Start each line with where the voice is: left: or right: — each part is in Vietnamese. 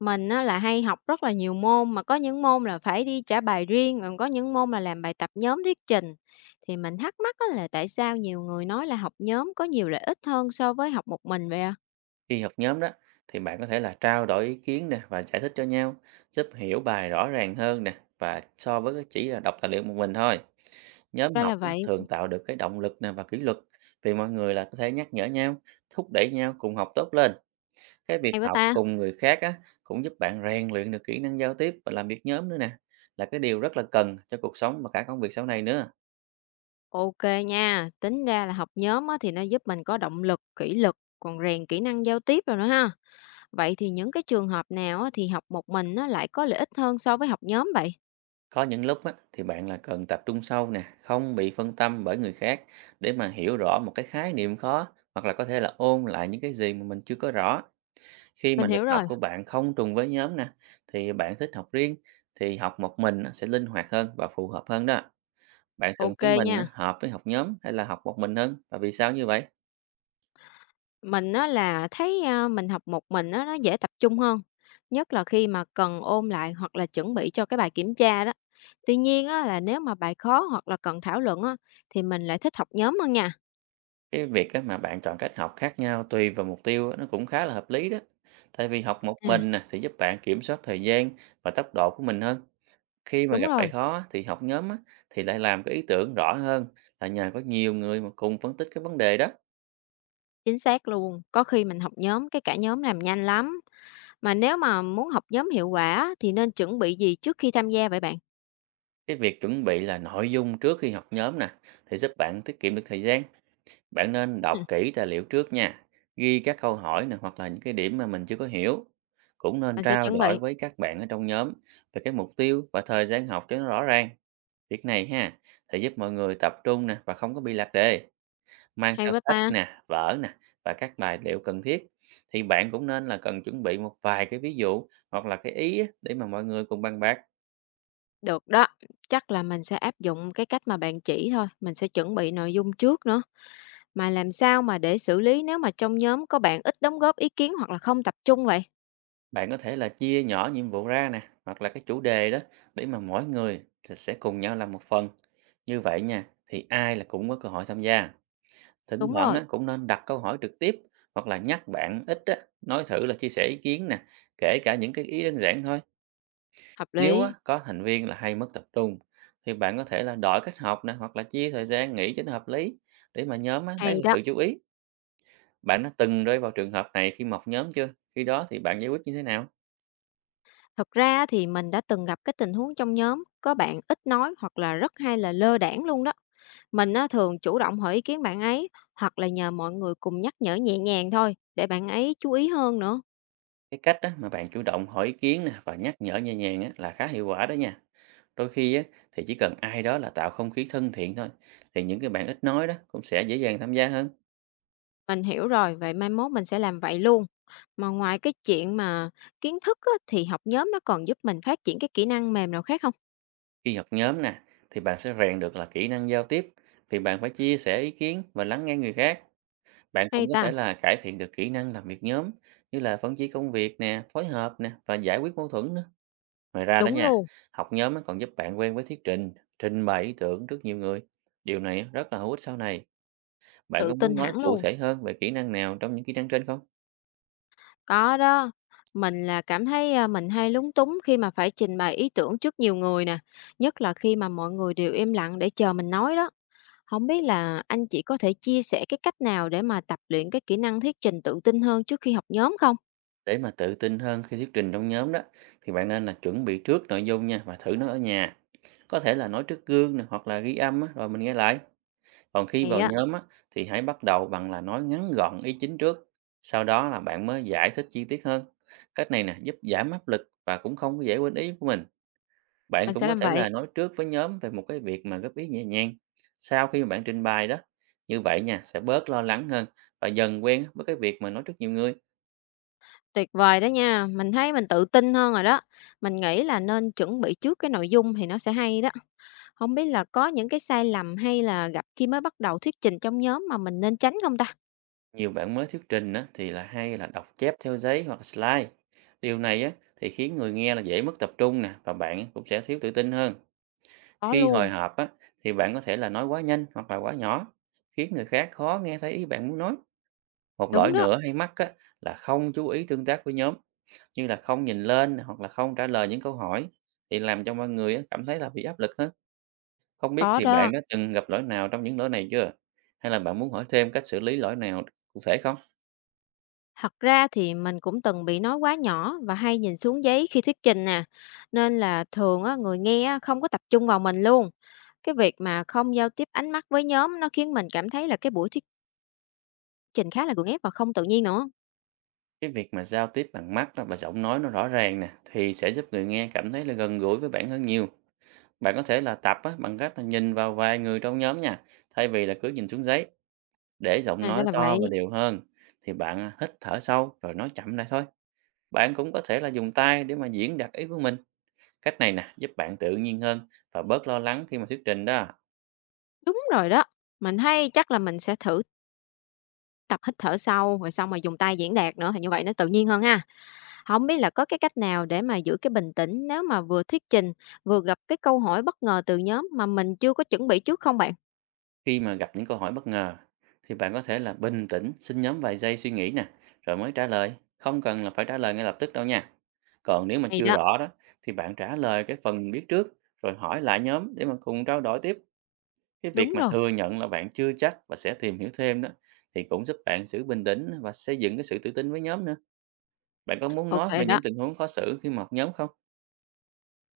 left: Mình á là hay học rất là nhiều môn, mà có những môn là phải đi trả bài riêng, còn có những môn là làm bài tập nhóm thuyết trình. Thì mình thắc mắc á là tại sao nhiều người nói là học nhóm có nhiều lợi ích hơn so với học một mình vậy à?
right: Khi học nhóm đó thì bạn có thể là trao đổi ý kiến nè và giải thích cho nhau, giúp hiểu bài rõ ràng hơn nè và so với cái chỉ là đọc tài liệu một mình thôi. Nhóm
left: Ra
right: học
left: là
right: á,
left: vậy,
right: thường tạo được cái động lực nè và kỷ luật, vì mọi người là có thể nhắc nhở nhau, thúc đẩy nhau cùng học tốt lên. Cái việc
left: hay quá
right: học
left: ta.
right: cùng người khác á, cũng giúp bạn rèn luyện được kỹ năng giao tiếp và làm việc nhóm nữa nè, là cái điều rất là cần cho cuộc sống và cả công việc sau này nữa.
left: Ok nha, tính ra là học nhóm á thì nó giúp mình có động lực, kỷ luật, còn rèn kỹ năng giao tiếp rồi nữa ha. Vậy thì những cái trường hợp nào á thì học một mình nó lại có lợi ích hơn so với học nhóm vậy?
right: Có những lúc á, thì bạn là cần tập trung sâu nè, không bị phân tâm bởi người khác để mà hiểu rõ một cái khái niệm khó, hoặc là có thể là ôn lại những cái gì mà mình chưa có rõ. Khi mà
left: Mình
right: lịch
left: hiểu rồi,
right: học của bạn không trùng với nhóm nè, thì bạn thích học riêng, thì học một mình á, sẽ linh hoạt hơn và phù hợp hơn đó. Bạn thường
left: ok
right: thấy mình á,
left: nha.
right: hợp với học nhóm hay là học một mình hơn, và vì sao như vậy?
left: Mình á là thấy, a, mình học một mình á nó dễ tập trung hơn, nhất là khi mà cần ôn lại hoặc là chuẩn bị cho cái bài kiểm tra đó. Tuy nhiên á là nếu mà bài khó hoặc là cần thảo luận á, thì mình lại thích học nhóm hơn nha.
right: Cái việc á, mà bạn chọn cách học khác nhau tùy vào mục tiêu á, nó cũng khá là hợp lý đó. Tại vì học một
left: À.
right: mình nè, thì giúp bạn kiểm soát thời gian và tốc độ của mình hơn. Khi mà
left: Đúng
right: gặp bài
left: rồi,
right: khó thì học nhóm á, thì lại làm cái ý tưởng rõ hơn, là nhờ có nhiều người mà cùng phân tích cái vấn đề đó.
left: chính xác luôn. Có khi mình học nhóm cái cả nhóm làm nhanh lắm. Mà nếu mà muốn học nhóm hiệu quả á, thì nên chuẩn bị gì trước khi tham gia vậy bạn?
right: Cái việc chuẩn bị là nội dung trước khi học nhóm nè, thì giúp bạn tiết kiệm được thời gian. Bạn nên đọc
left: Ừm.
right: kỹ tài liệu trước nha, ghi các câu hỏi nè, hoặc là những cái điểm mà mình chưa có hiểu. Cũng nên
left: Mình sẽ
right: trao
left: chuẩn
right: đổi
left: bị.
right: với các bạn ở trong nhóm về cái mục tiêu và thời gian học cho nó rõ ràng. Việc này ha, thì giúp mọi người tập trung nè và không có bị lạc đề. Mang
left: Hay
right: theo
left: quá
right: sách
left: ta!
right: nè, vở nè và các tài liệu cần thiết. Thì bạn cũng nên là cần chuẩn bị một vài cái ví dụ, hoặc là cái ý á, để mà mọi người cùng bàn bạc.
left: Được đó, chắc là mình sẽ áp dụng cái cách mà bạn chỉ thôi, mình sẽ chuẩn bị nội dung trước nữa. Mà làm sao mà để xử lý nếu mà trong nhóm có bạn ít đóng góp ý kiến hoặc là không tập trung vậy?
right: Bạn có thể là chia nhỏ nhiệm vụ ra nè, hoặc là cái chủ đề đó, để mà mỗi người thì sẽ cùng nhau làm một phần. Như vậy nha, thì ai là cũng có cơ hội tham gia. Thỉnh
left: Đúng
right: thoảng
left: rồi,
right: á, cũng nên đặt câu hỏi trực tiếp, hoặc là nhắc bạn ít á, nói thử là chia sẻ ý kiến nè, kể cả những cái ý đơn giản thôi.
left: hợp
right: Nếu á,
left: lý.
right: có thành viên là hay mất tập trung, thì bạn có thể là đổi cách học này, hoặc là chia thời gian nghỉ cho nó hợp lý, để mà nhóm á, lấy
left: Hay
right: lại
left: đó.
right: sự chú ý. Bạn đã từng rơi vào trường hợp này khi mọc nhóm chưa? Khi đó thì bạn giải quyết như thế nào?
left: Thật ra thì mình đã từng gặp cái tình huống trong nhóm có bạn ít nói hoặc là rất hay là lơ đãng luôn đó. Mình á, thường chủ động hỏi ý kiến bạn ấy hoặc là nhờ mọi người cùng nhắc nhở nhẹ nhàng thôi để bạn ấy chú ý hơn nữa.
right: Cái cách á, mà bạn chủ động hỏi ý kiến nè và nhắc nhở nhẹ nhàng á, là khá hiệu quả đó nha. Đôi khi á, thì chỉ cần ai đó là tạo không khí thân thiện thôi, thì những cái bạn ít nói đó cũng sẽ dễ dàng tham gia hơn.
left: Mình hiểu rồi, vậy mai mốt mình sẽ làm vậy luôn. Mà ngoài cái chuyện mà kiến thức á, thì học nhóm nó còn giúp mình phát triển cái kỹ năng mềm nào khác không?
right: Khi học nhóm nè, thì bạn sẽ rèn được là kỹ năng giao tiếp, vì bạn phải chia sẻ ý kiến và lắng nghe người khác. Bạn cũng
left: Hay
right: có
left: ta,
right: thể là cải thiện được kỹ năng làm việc nhóm, như là phân chia công việc nè, phối hợp nè và giải quyết mâu thuẫn nữa. Ngoài ra đó
left: đúng
right: nha,
left: luôn,
right: học nhóm á còn giúp bạn quen với thuyết trình, trình bày ý tưởng trước nhiều người. Điều này á, rất là hữu ích sau này. Bạn
left: tự
right: có muốn
left: tin hẳn
right: nói cụ
left: luôn.
right: thể hơn về kỹ năng nào trong những kỹ năng trên không?
left: Có đó, mình là cảm thấy, a, mình hay lúng túng khi mà phải trình bày ý tưởng trước nhiều người nè, nhất là khi mà mọi người đều im lặng để chờ mình nói đó. Không biết là anh chị có thể chia sẻ cái cách nào để mà tập luyện cái kỹ năng thuyết trình tự tin hơn trước khi học nhóm không?
right: Để mà tự tin hơn khi thuyết trình trong nhóm đó, thì bạn nên là chuẩn bị trước nội dung nha và thử nó ở nhà. Có thể là nói trước gương nè, hoặc là ghi âm á, rồi mình nghe lại. Còn khi
left: Thì
right: vào
left: á,
right: nhóm á, thì hãy bắt đầu bằng là nói ngắn gọn ý chính trước, sau đó là bạn mới giải thích chi tiết hơn. Cách này nè giúp giảm áp lực và cũng không có dễ quên ý của mình. Bạn
left: mình
right: cũng
left: sẽ
right: có
left: làm
right: thể
left: vậy.
right: là nói trước với nhóm về một cái việc mà góp ý nhẹ nhàng sau khi mà bạn trình bày đó. Như vậy nha, sẽ bớt lo lắng hơn và dần quen với cái việc mà nói trước nhiều người.
left: Tuyệt vời đó nha, mình thấy mình tự tin hơn rồi đó. Mình nghĩ là nên chuẩn bị trước cái nội dung thì nó sẽ hay đó. Không biết là có những cái sai lầm hay là gặp khi mới bắt đầu thuyết trình trong nhóm mà mình nên tránh không ta?
right: Nhiều bạn mới thuyết trình á, thì là hay là đọc chép theo giấy hoặc là slide. Điều này á, thì khiến người nghe là dễ mất tập trung nè, và bạn cũng sẽ thiếu tự tin hơn.
left: Có
right: Khi hồi
left: luôn,
right: hộp á, thì bạn có thể là nói quá nhanh hoặc là quá nhỏ, khiến người khác khó nghe thấy ý bạn muốn nói. Một lỗi
left: đúng đó,
right: nữa hay mắc á, là không chú ý tương tác với nhóm, như là không nhìn lên hoặc là không trả lời những câu hỏi, thì làm cho mọi người á, cảm thấy là bị áp lực hết. Không biết
left: có
right: thì bạn
left: đó.
right: đã từng gặp lỗi nào trong những lỗi này chưa? Hay là bạn muốn hỏi thêm cách xử lý lỗi nào cụ thể không?
left: Thật ra thì mình cũng từng bị nói quá nhỏ và hay nhìn xuống giấy khi thuyết trình nè, nên là thường á, người nghe á, không có tập trung vào mình luôn. Cái việc mà không giao tiếp ánh mắt với nhóm nó khiến mình cảm thấy là cái buổi thuyết trình khá là gượng ép và không tự nhiên nữa.
right: Cái việc mà giao tiếp bằng mắt á, và giọng nói nó rõ ràng nè, thì sẽ giúp người nghe cảm thấy là gần gũi với bạn hơn nhiều. Bạn có thể là tập á, bằng cách là nhìn vào vài người trong nhóm nha, thay vì là cứ nhìn xuống giấy, để giọng
left: À, ra
right: nói
left: là
right: to và
left: vậy.
right: đều hơn. Thì bạn à, hít thở sâu rồi nói chậm lại thôi. Bạn cũng có thể là dùng tay để mà diễn đạt ý của mình. Cách này nè, giúp bạn tự nhiên hơn và bớt lo lắng khi mà thuyết trình đó.
left: Đúng rồi đó. Mình thấy chắc là mình sẽ thử tập hít thở sâu rồi xong mà dùng tay diễn đạt nữa thì như vậy nó tự nhiên hơn ha. Không biết là có cái cách nào để mà giữ cái bình tĩnh nếu mà vừa thuyết trình vừa gặp cái câu hỏi bất ngờ từ nhóm mà mình chưa có chuẩn bị trước không bạn?
right: Khi mà gặp những câu hỏi bất ngờ, thì bạn có thể là bình tĩnh, xin nhóm vài giây suy nghĩ nè, rồi mới trả lời. Không cần là phải trả lời ngay lập tức đâu nha. Còn nếu mà
left: Thì
right: chưa
left: đó,
right: rõ đó, thì bạn trả lời cái phần mình biết trước, rồi hỏi lại nhóm để mà cùng trao đổi tiếp. Cái việc
left: đúng
right: mà
left: rồi.
right: thừa nhận là bạn chưa chắc và sẽ tìm hiểu thêm đó, thì cũng giúp bạn giữ bình tĩnh và xây dựng cái sự tự tin với nhóm nữa. Bạn có muốn nói
left: OK
right: về những
left: đó.
right: tình huống khó xử khi mà học nhóm không?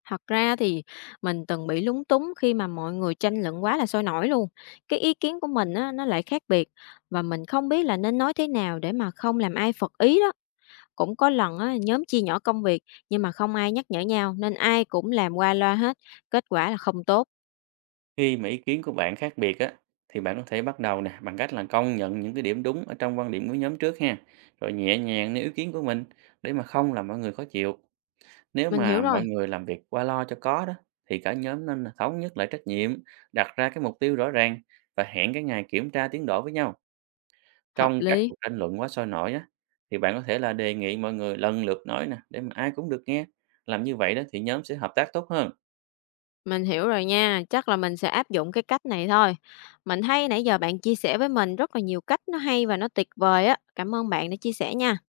left: Thật ra thì mình từng bị lúng túng khi mà mọi người tranh luận quá là sôi nổi luôn. Cái ý kiến của mình á, nó lại khác biệt và mình không biết là nên nói thế nào để mà không làm ai phật ý đó. Cũng có lần á, nhóm chia nhỏ công việc nhưng mà không ai nhắc nhở nhau nên ai cũng làm qua loa hết, kết quả là không tốt.
right: Khi mà ý kiến của bạn khác biệt á, thì bạn có thể bắt đầu nè bằng cách là công nhận những cái điểm đúng ở trong quan điểm của nhóm trước ha, rồi nhẹ nhàng nêu ý kiến của mình để mà không làm mọi người khó chịu. Nếu
left: Mình hiểu
right: mà
left: rồi,
right: mọi người làm việc qua lo cho có đó, thì cả nhóm nên là thống nhất lại trách nhiệm, đặt ra cái mục tiêu rõ ràng và hẹn cái ngày kiểm tra tiến độ với nhau.
left: hợp
right: Trong các
left: lý.
right: cuộc tranh luận quá sôi nổi á, thì bạn có thể là đề nghị mọi người lần lượt nói nè, để mà ai cũng được nghe. Làm như vậy đó thì nhóm sẽ hợp tác tốt hơn.
left: Mình hiểu rồi nha, chắc là mình sẽ áp dụng cái cách này thôi. Mình thấy nãy giờ bạn chia sẻ với mình rất là nhiều cách nó hay và nó tuyệt vời á. Cảm ơn bạn đã chia sẻ nha.